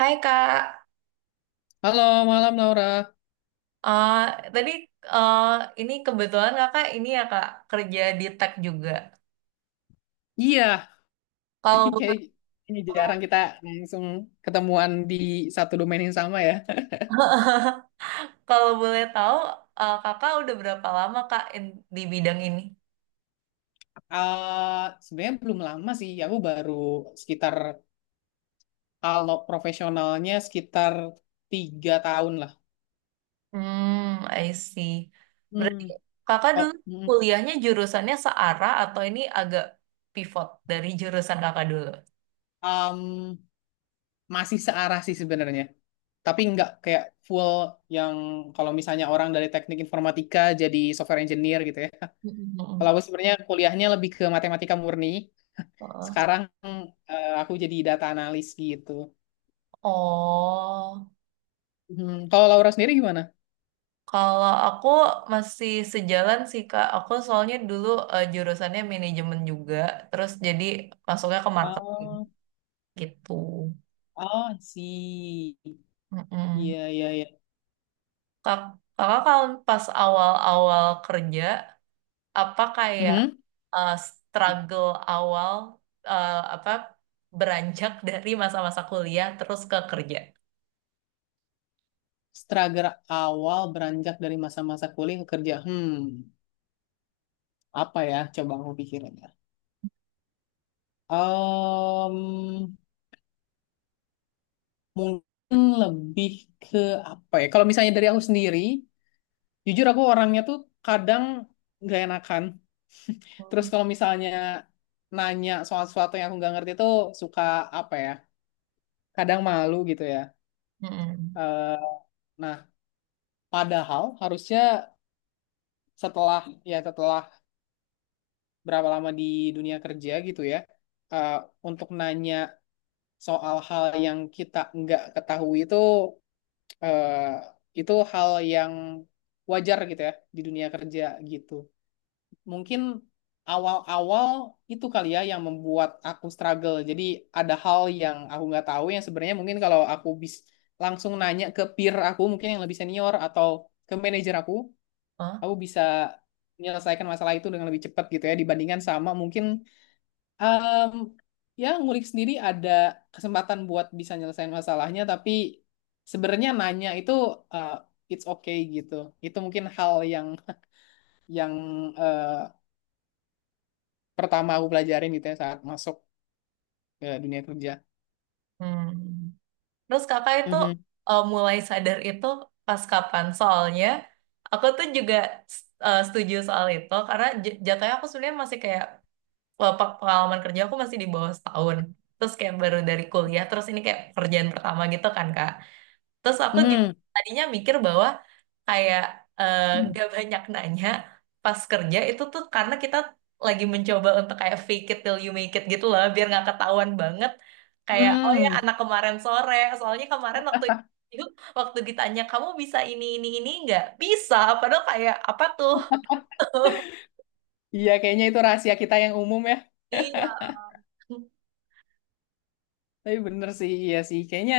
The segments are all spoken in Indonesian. Hai Kak. Halo, malam Laura. Eh Tadi, eh ini kebetulan Kakak ini ya Kak kerja di tech juga. Iya, Kalau kayak boleh ini tahu, jarang kita langsung ketemuan di satu domain yang sama ya. kalau boleh tahu, Kakak udah berapa lama Kak di bidang ini? Sebenarnya belum lama sih, aku baru sekitar kalau profesionalnya sekitar 3 tahun lah. Hmm, I see. Berarti Hmm. Kakak dulu Oh, mm. kuliahnya jurusannya searah atau ini agak pivot dari jurusan Kakak dulu? Em, Masih searah sih sebenarnya, tapi nggak kayak full yang kalau misalnya orang dari teknik informatika jadi software engineer gitu ya. Kalau Mm-mm. aku sebenarnya kuliahnya lebih ke matematika murni. Sekarang aku jadi data analis gitu. Oh. Kalau Laura sendiri gimana? Kalau aku masih sejalan sih Kak. Aku soalnya dulu, jurusannya manajemen juga, terus jadi masuknya ke marketing Oh, gitu. oh, I see. Mm-mm. Iya, iya, iya. Kak, kakak kalau pas awal-awal kerja, apa kayak Mhm. Struggle awal, apa beranjak dari masa-masa kuliah terus ke kerja? Struggle awal beranjak dari masa-masa kuliah ke kerja. Apa ya? Coba aku pikirin ya. Em, Mungkin lebih ke apa ya? Kalau misalnya dari aku sendiri, jujur aku orangnya tuh kadang nggak enakan. Terus Hmm. kalau misalnya nanya soal sesuatu yang aku nggak ngerti tuh suka apa ya? Kadang malu gitu ya. Mm-mm. Eh, nah, padahal harusnya setelah setelah berapa lama di dunia kerja gitu ya, eh, untuk nanya soal hal yang kita nggak ketahui itu eh, itu hal yang wajar gitu ya di dunia kerja gitu. Mungkin awal-awal itu kali ya yang membuat aku struggle. Jadi ada hal yang aku nggak tahu yang sebenarnya mungkin kalau aku bisa langsung nanya ke peer aku mungkin yang lebih senior atau ke manajer Hah? aku bisa menyelesaikan masalah itu dengan lebih cepat gitu ya dibandingkan sama mungkin em, ya ngulik sendiri ada kesempatan buat bisa nyelesain masalahnya, tapi sebenarnya nanya itu eh, it's okay gitu. Itu mungkin hal yang yang uh, pertama aku pelajarin gitu ya saat masuk ke dunia kerja. Hmm. Terus kakak itu Mhm. Mulai sadar itu pas kapan? Soalnya aku tuh juga setuju soal itu karena jatuhnya aku sebenarnya masih kayak pengalaman kerja aku masih di bawah setahun. Terus kayak baru dari kuliah, terus ini kayak pekerjaan pertama gitu kan Kak. Terus aku juga Mhm. tadinya mikir bahwa kayak eh, gak banyak nanya pas kerja itu tuh karena kita lagi mencoba untuk kayak fake it till you make it gitu lah biar nggak ketahuan banget, kayak oh ya Hmm. anak kemarin sore, soalnya kemarin waktu itu waktu ditanya kamu bisa ini nggak bisa padahal kayak apa tuh. Iya, kayaknya itu rahasia kita yang umum ya. Iya. Tapi bener sih, iya sih. Kayaknya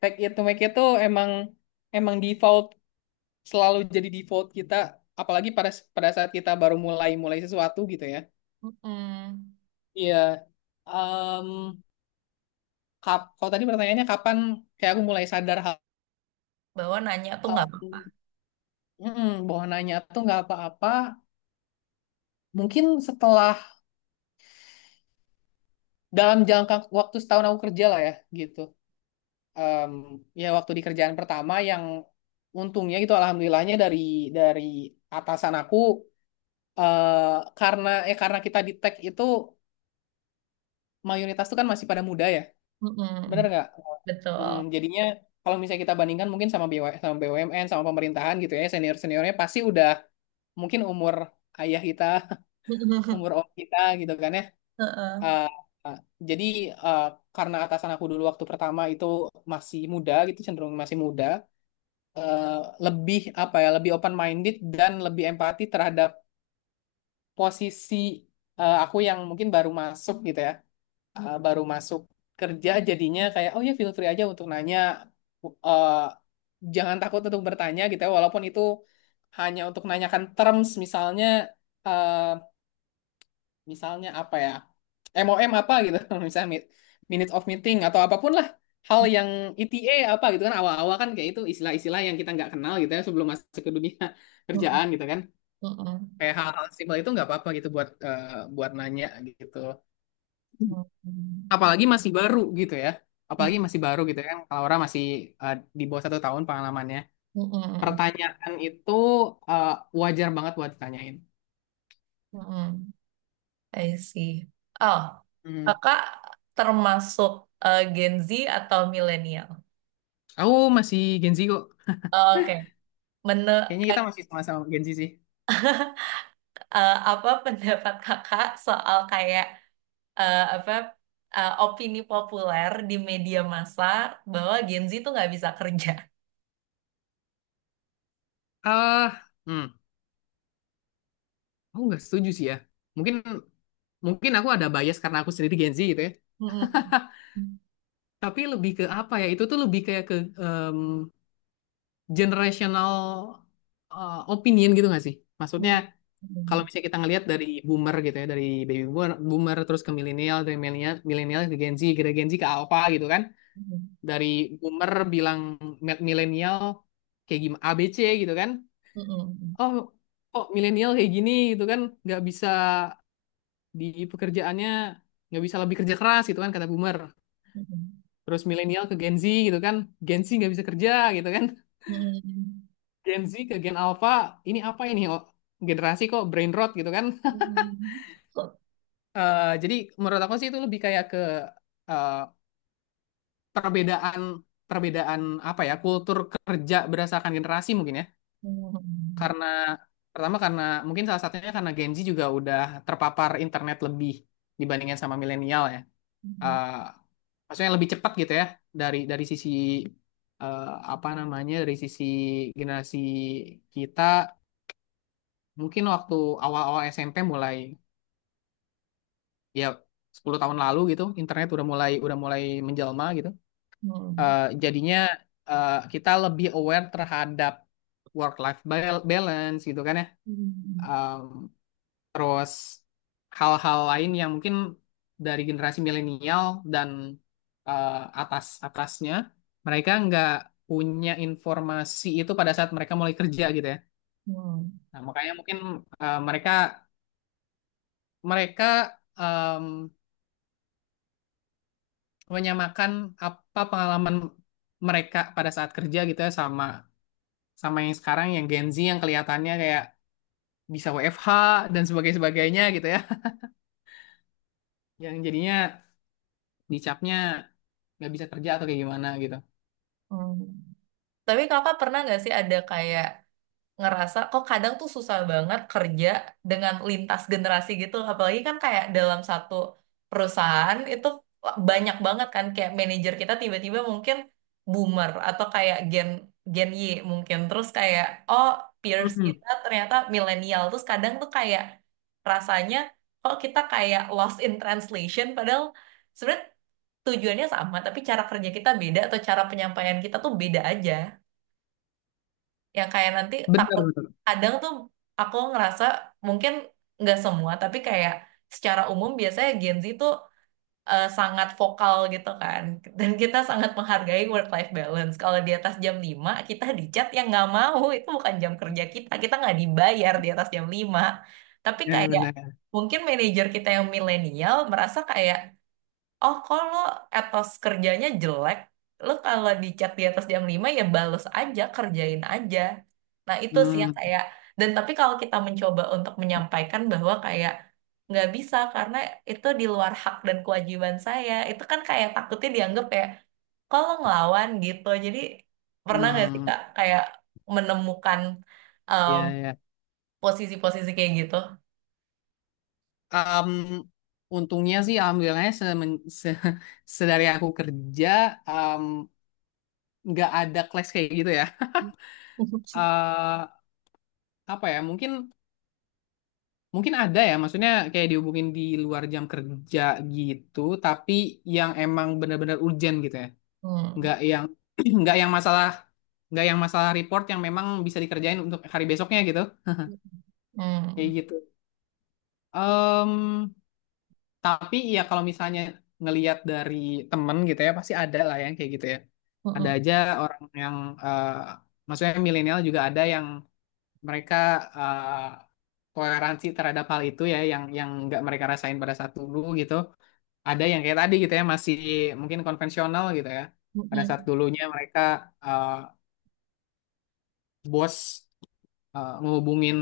take it to make it tuh emang emang default, selalu jadi default kita apalagi pada pada saat kita baru mulai mulai sesuatu gitu ya. Mm-mm. Iya. Em, kalau tadi pertanyaannya kapan kayak aku mulai sadar hal, Bahwa nanya tuh nggak hal. apa-apa. Bahwa nanya tuh nggak apa-apa. Mungkin setelah dalam jangka waktu setahun aku kerja lah ya gitu. Em, Ya waktu di kerjaan pertama yang untungnya gitu, alhamdulillahnya dari atasan aku, karena kita di tech itu mayoritas tuh kan masih pada muda ya, bener Mm-mm. nggak? Betul. Jadinya kalau misalnya kita bandingkan mungkin sama BW, sama BUMN, sama pemerintahan gitu ya, senior seniornya pasti udah mungkin umur ayah kita, umur om kita gitu kan ya. Heeh. Eh, eh, jadi eh, karena atasan aku dulu waktu pertama itu masih muda gitu, cenderung masih muda, eh, lebih apa ya, lebih open minded dan lebih empati terhadap posisi aku yang mungkin baru masuk gitu ya. Baru masuk kerja jadinya kayak oh ya feel free aja untuk nanya. Eh, Jangan takut untuk bertanya gitu ya, walaupun itu hanya untuk nanyakan terms misalnya. eh, Misalnya apa ya, MOM apa gitu misalnya minute of meeting atau apapun lah, hal yang ETA apa gitu kan. Awal-awal kan kayak itu istilah-istilah yang kita nggak kenal gitu ya sebelum masuk ke dunia Mm-mm. kerjaan gitu kan, Mm-mm. kayak hal-hal simpel itu nggak apa-apa gitu buat buat nanya gitu, Mm-mm. apalagi masih baru gitu ya, apalagi masih baru gitu kan. Kalau orang masih di bawah 1 tahun pengalamannya, Mm-mm. pertanyaan itu eh, wajar banget buat ditanyain. Mm-mm. I see. Oh, Hmm. kakak termasuk Gen Z atau milenial? Aku masih Gen Z kok. Oke. Menu, Kayaknya kita masih sama-sama Gen Z sih. Apa pendapat kakak soal kayak apa opini populer di media massa bahwa Gen Z itu nggak bisa kerja? ah hmm, aku nggak setuju sih ya. Mungkin mungkin aku ada bias karena aku sendiri Gen Z gitu ya. Mm-mm. Tapi lebih ke apa ya? Itu tuh lebih kayak ke em, generational opinion gitu nggak sih? Maksudnya kalau Mm-mm. misalnya kita ngelihat dari boomer gitu ya, dari baby boomer, boomer terus ke milenial, dari milenial milenial ke Gen Z, dari Gen Z ke alpha gitu kan. Dari boomer bilang milenial kayak gimana ABC gitu kan. Mm-mm. Oh, kok milenial kayak gini gitu kan, nggak bisa di pekerjaannya, nggak bisa lebih kerja keras gitu kan kata boomer. Mm-mm. Terus milenial ke Gen Z gitu kan, Gen Z nggak bisa kerja gitu kan. Mm-mm. Gen Z ke Gen Alpha ini apa ini oh, generasi kok brain rot gitu kan. Mm-mm. Mm-mm. Jadi menurut aku sih itu lebih kayak ke eh, perbedaan perbedaan apa ya, kultur kerja berdasarkan generasi mungkin ya. Mm-mm. Karena pertama karena mungkin salah satunya karena Gen Z juga udah terpapar internet lebih dibandingkan sama milenial ya. eh, Maksudnya lebih cepat gitu ya dari sisi, eh, apa namanya, dari sisi generasi kita mungkin waktu awal-awal SMP mulai, ya 10 tahun lalu gitu internet udah mulai menjelma gitu. Mm-mm. Mm-mm. Jadinya kita lebih aware terhadap work life balance gitu kan ya. Mm-mm. Terus hal-hal lain yang mungkin dari generasi milenial dan eh, atas atasnya mereka nggak punya informasi itu pada saat mereka mulai kerja gitu ya. Mm-mm. Nah, makanya mungkin mereka mereka em, menyamakan apa pengalaman mereka pada saat kerja gitu ya sama sama yang sekarang, yang Gen Z yang kelihatannya kayak bisa WFH dan sebagainya sebagainya gitu ya. Yang jadinya dicapnya nggak bisa kerja atau kayak gimana gitu. Mm-mm. Tapi kakak pernah nggak sih ada kayak ngerasa kok kadang tuh susah banget kerja dengan lintas generasi gitu, apalagi kan kayak dalam satu perusahaan itu banyak banget kan, kayak manajer kita tiba-tiba mungkin boomer atau kayak gen gen Y mungkin, terus kayak oh peers Mhm. kita ternyata milenial, terus kadang tuh kayak rasanya kok kita kayak lost in translation, padahal sebenarnya tujuannya sama tapi cara kerja kita beda atau cara penyampaian kita tuh beda aja, yang kayak nanti Benar, takut. benar. Kadang tuh aku ngerasa, mungkin nggak semua tapi kayak secara umum biasanya Gen Z tuh sangat vokal gitu kan, dan kita sangat menghargai work life balance. Kalau di atas jam 5 kita dicat yang nggak mau, itu bukan jam kerja kita kita nggak dibayar di atas jam 5. Tapi Ya, kayak benar. mungkin manajer kita yang milenial merasa kayak, oh, kalau etos kerjanya jelek, lo kalau di chat di atas jam 5 ya bales aja, kerjain aja. Nah, itu sih yang Hmm, kayak, dan tapi kalau kita mencoba untuk menyampaikan bahwa kayak nggak bisa karena itu di luar hak dan kewajiban saya, itu kan kayak takutnya dianggap kayak kalau ngelawan gitu. Jadi pernah nggak sih hmm, Kak kayak menemukan em, ya, ya. posisi-posisi kayak gitu? Am, untungnya sih, alhamdulillahnya semen- se sedari aku kerja, am, nggak ada clash kayak gitu ya. Eh apa ya? Mungkin ada ya. Maksudnya kayak dihubungin di luar jam kerja gitu, tapi yang emang benar-benar urgent gitu ya. Hmm. Nggak yang, nggak yang masalah, nggak yang masalah report yang memang bisa dikerjain untuk hari besoknya gitu. Kayak Hmm. gitu. Tapi ya kalau misalnya ngelihat dari temen gitu ya pasti ada lah yang kayak gitu ya. Ada Hmm. aja orang yang eh, maksudnya milenial juga ada yang mereka eh, toleransi terhadap hal itu ya, yang nggak mereka rasain pada saat dulu gitu. Ada yang kayak tadi gitu ya, masih mungkin konvensional gitu ya. Hmm. Pada Hmm. saat dulunya mereka, eh, bos ngehubungin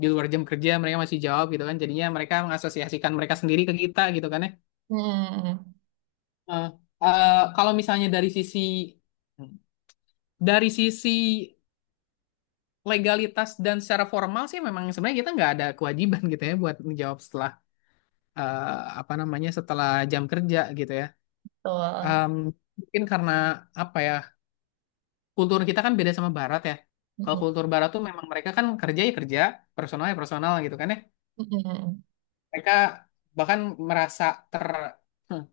di luar jam kerja, mereka masih jawab gitu kan. Jadinya mereka mengasosiasikan mereka sendiri ke kita gitu kan ya. Hmm. Hmm. Eh, eh, Kalau misalnya dari sisi dari sisi legalitas dan secara formal sih, memang sebenarnya kita nggak ada kewajiban gitu ya buat menjawab setelah eh, apa namanya, setelah jam kerja gitu ya. Betul. Em, Mungkin karena apa ya, kultur kita kan beda sama Barat ya. Kalau Mm-mm. kultur Barat tuh memang mereka kan kerja ya kerja, personal ya personal gitu kan ya. Mm-mm. Mereka bahkan merasa ter hmm,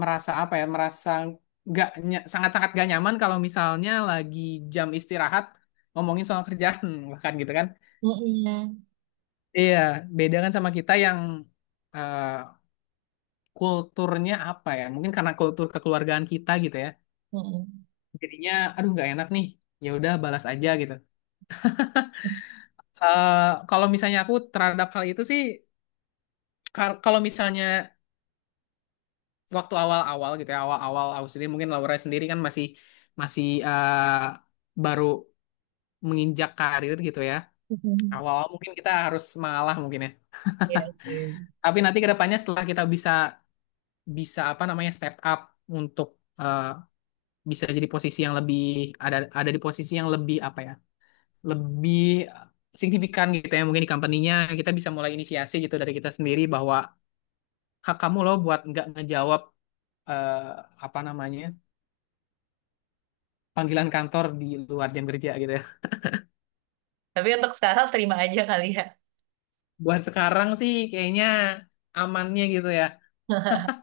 merasa apa ya, merasa nggak ny- sangat-sangat gak nyaman kalau misalnya lagi jam istirahat ngomongin soal kerjaan bahkan gitu kan, Mm-mm. iya, beda kan sama kita yang eh, kulturnya apa ya, mungkin karena kultur kekeluargaan kita gitu ya, Mm-mm. jadinya aduh nggak enak nih, ya udah balas aja gitu. Kalau misalnya aku terhadap hal itu sih, kalau misalnya waktu awal-awal gitu ya, awal-awal aku sendiri, mungkin Laura sendiri kan masih masih baru menginjak karir gitu ya, Mm-mm. awal mungkin kita harus mengalah mungkin ya. Iya sih. Tapi nanti kedepannya setelah kita bisa bisa apa namanya step up untuk bisa jadi posisi yang lebih, ada di posisi yang lebih apa ya? Lebih signifikan gitu ya, mungkin di company-nya kita bisa mulai inisiasi gitu dari kita sendiri bahwa hak kamu loh buat nggak ngejawab, eh, apa namanya, panggilan kantor di luar jam kerja gitu ya. Tapi untuk sekarang terima aja kali ya. Buat sekarang sih kayaknya amannya gitu ya.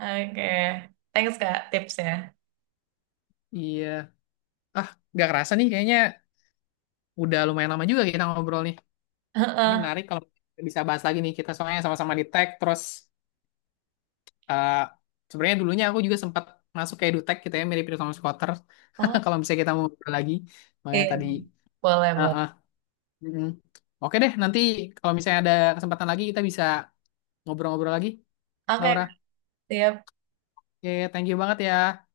Oke. Thanks Kak tipsnya. Iya. Ah, nggak kerasa nih kayaknya udah lumayan lama juga kita ngobrol nih. Ini Heeh. menarik kalau bisa bahas lagi nih kita, soalnya sama-sama di tech terus, eh, sebenarnya dulunya aku juga sempat masuk ke edutech gitu ya, mirip-mirip sama Squatter. Oh, Kalau misalnya kita mau ngobrol lagi, makanya iya. tadi. Boleh, ah ah, boleh. mm-mm. Oke deh, nanti kalau misalnya ada kesempatan lagi kita bisa ngobrol-ngobrol lagi, Oke, Kak. Laura. Siap. Ya, thank you banget ya.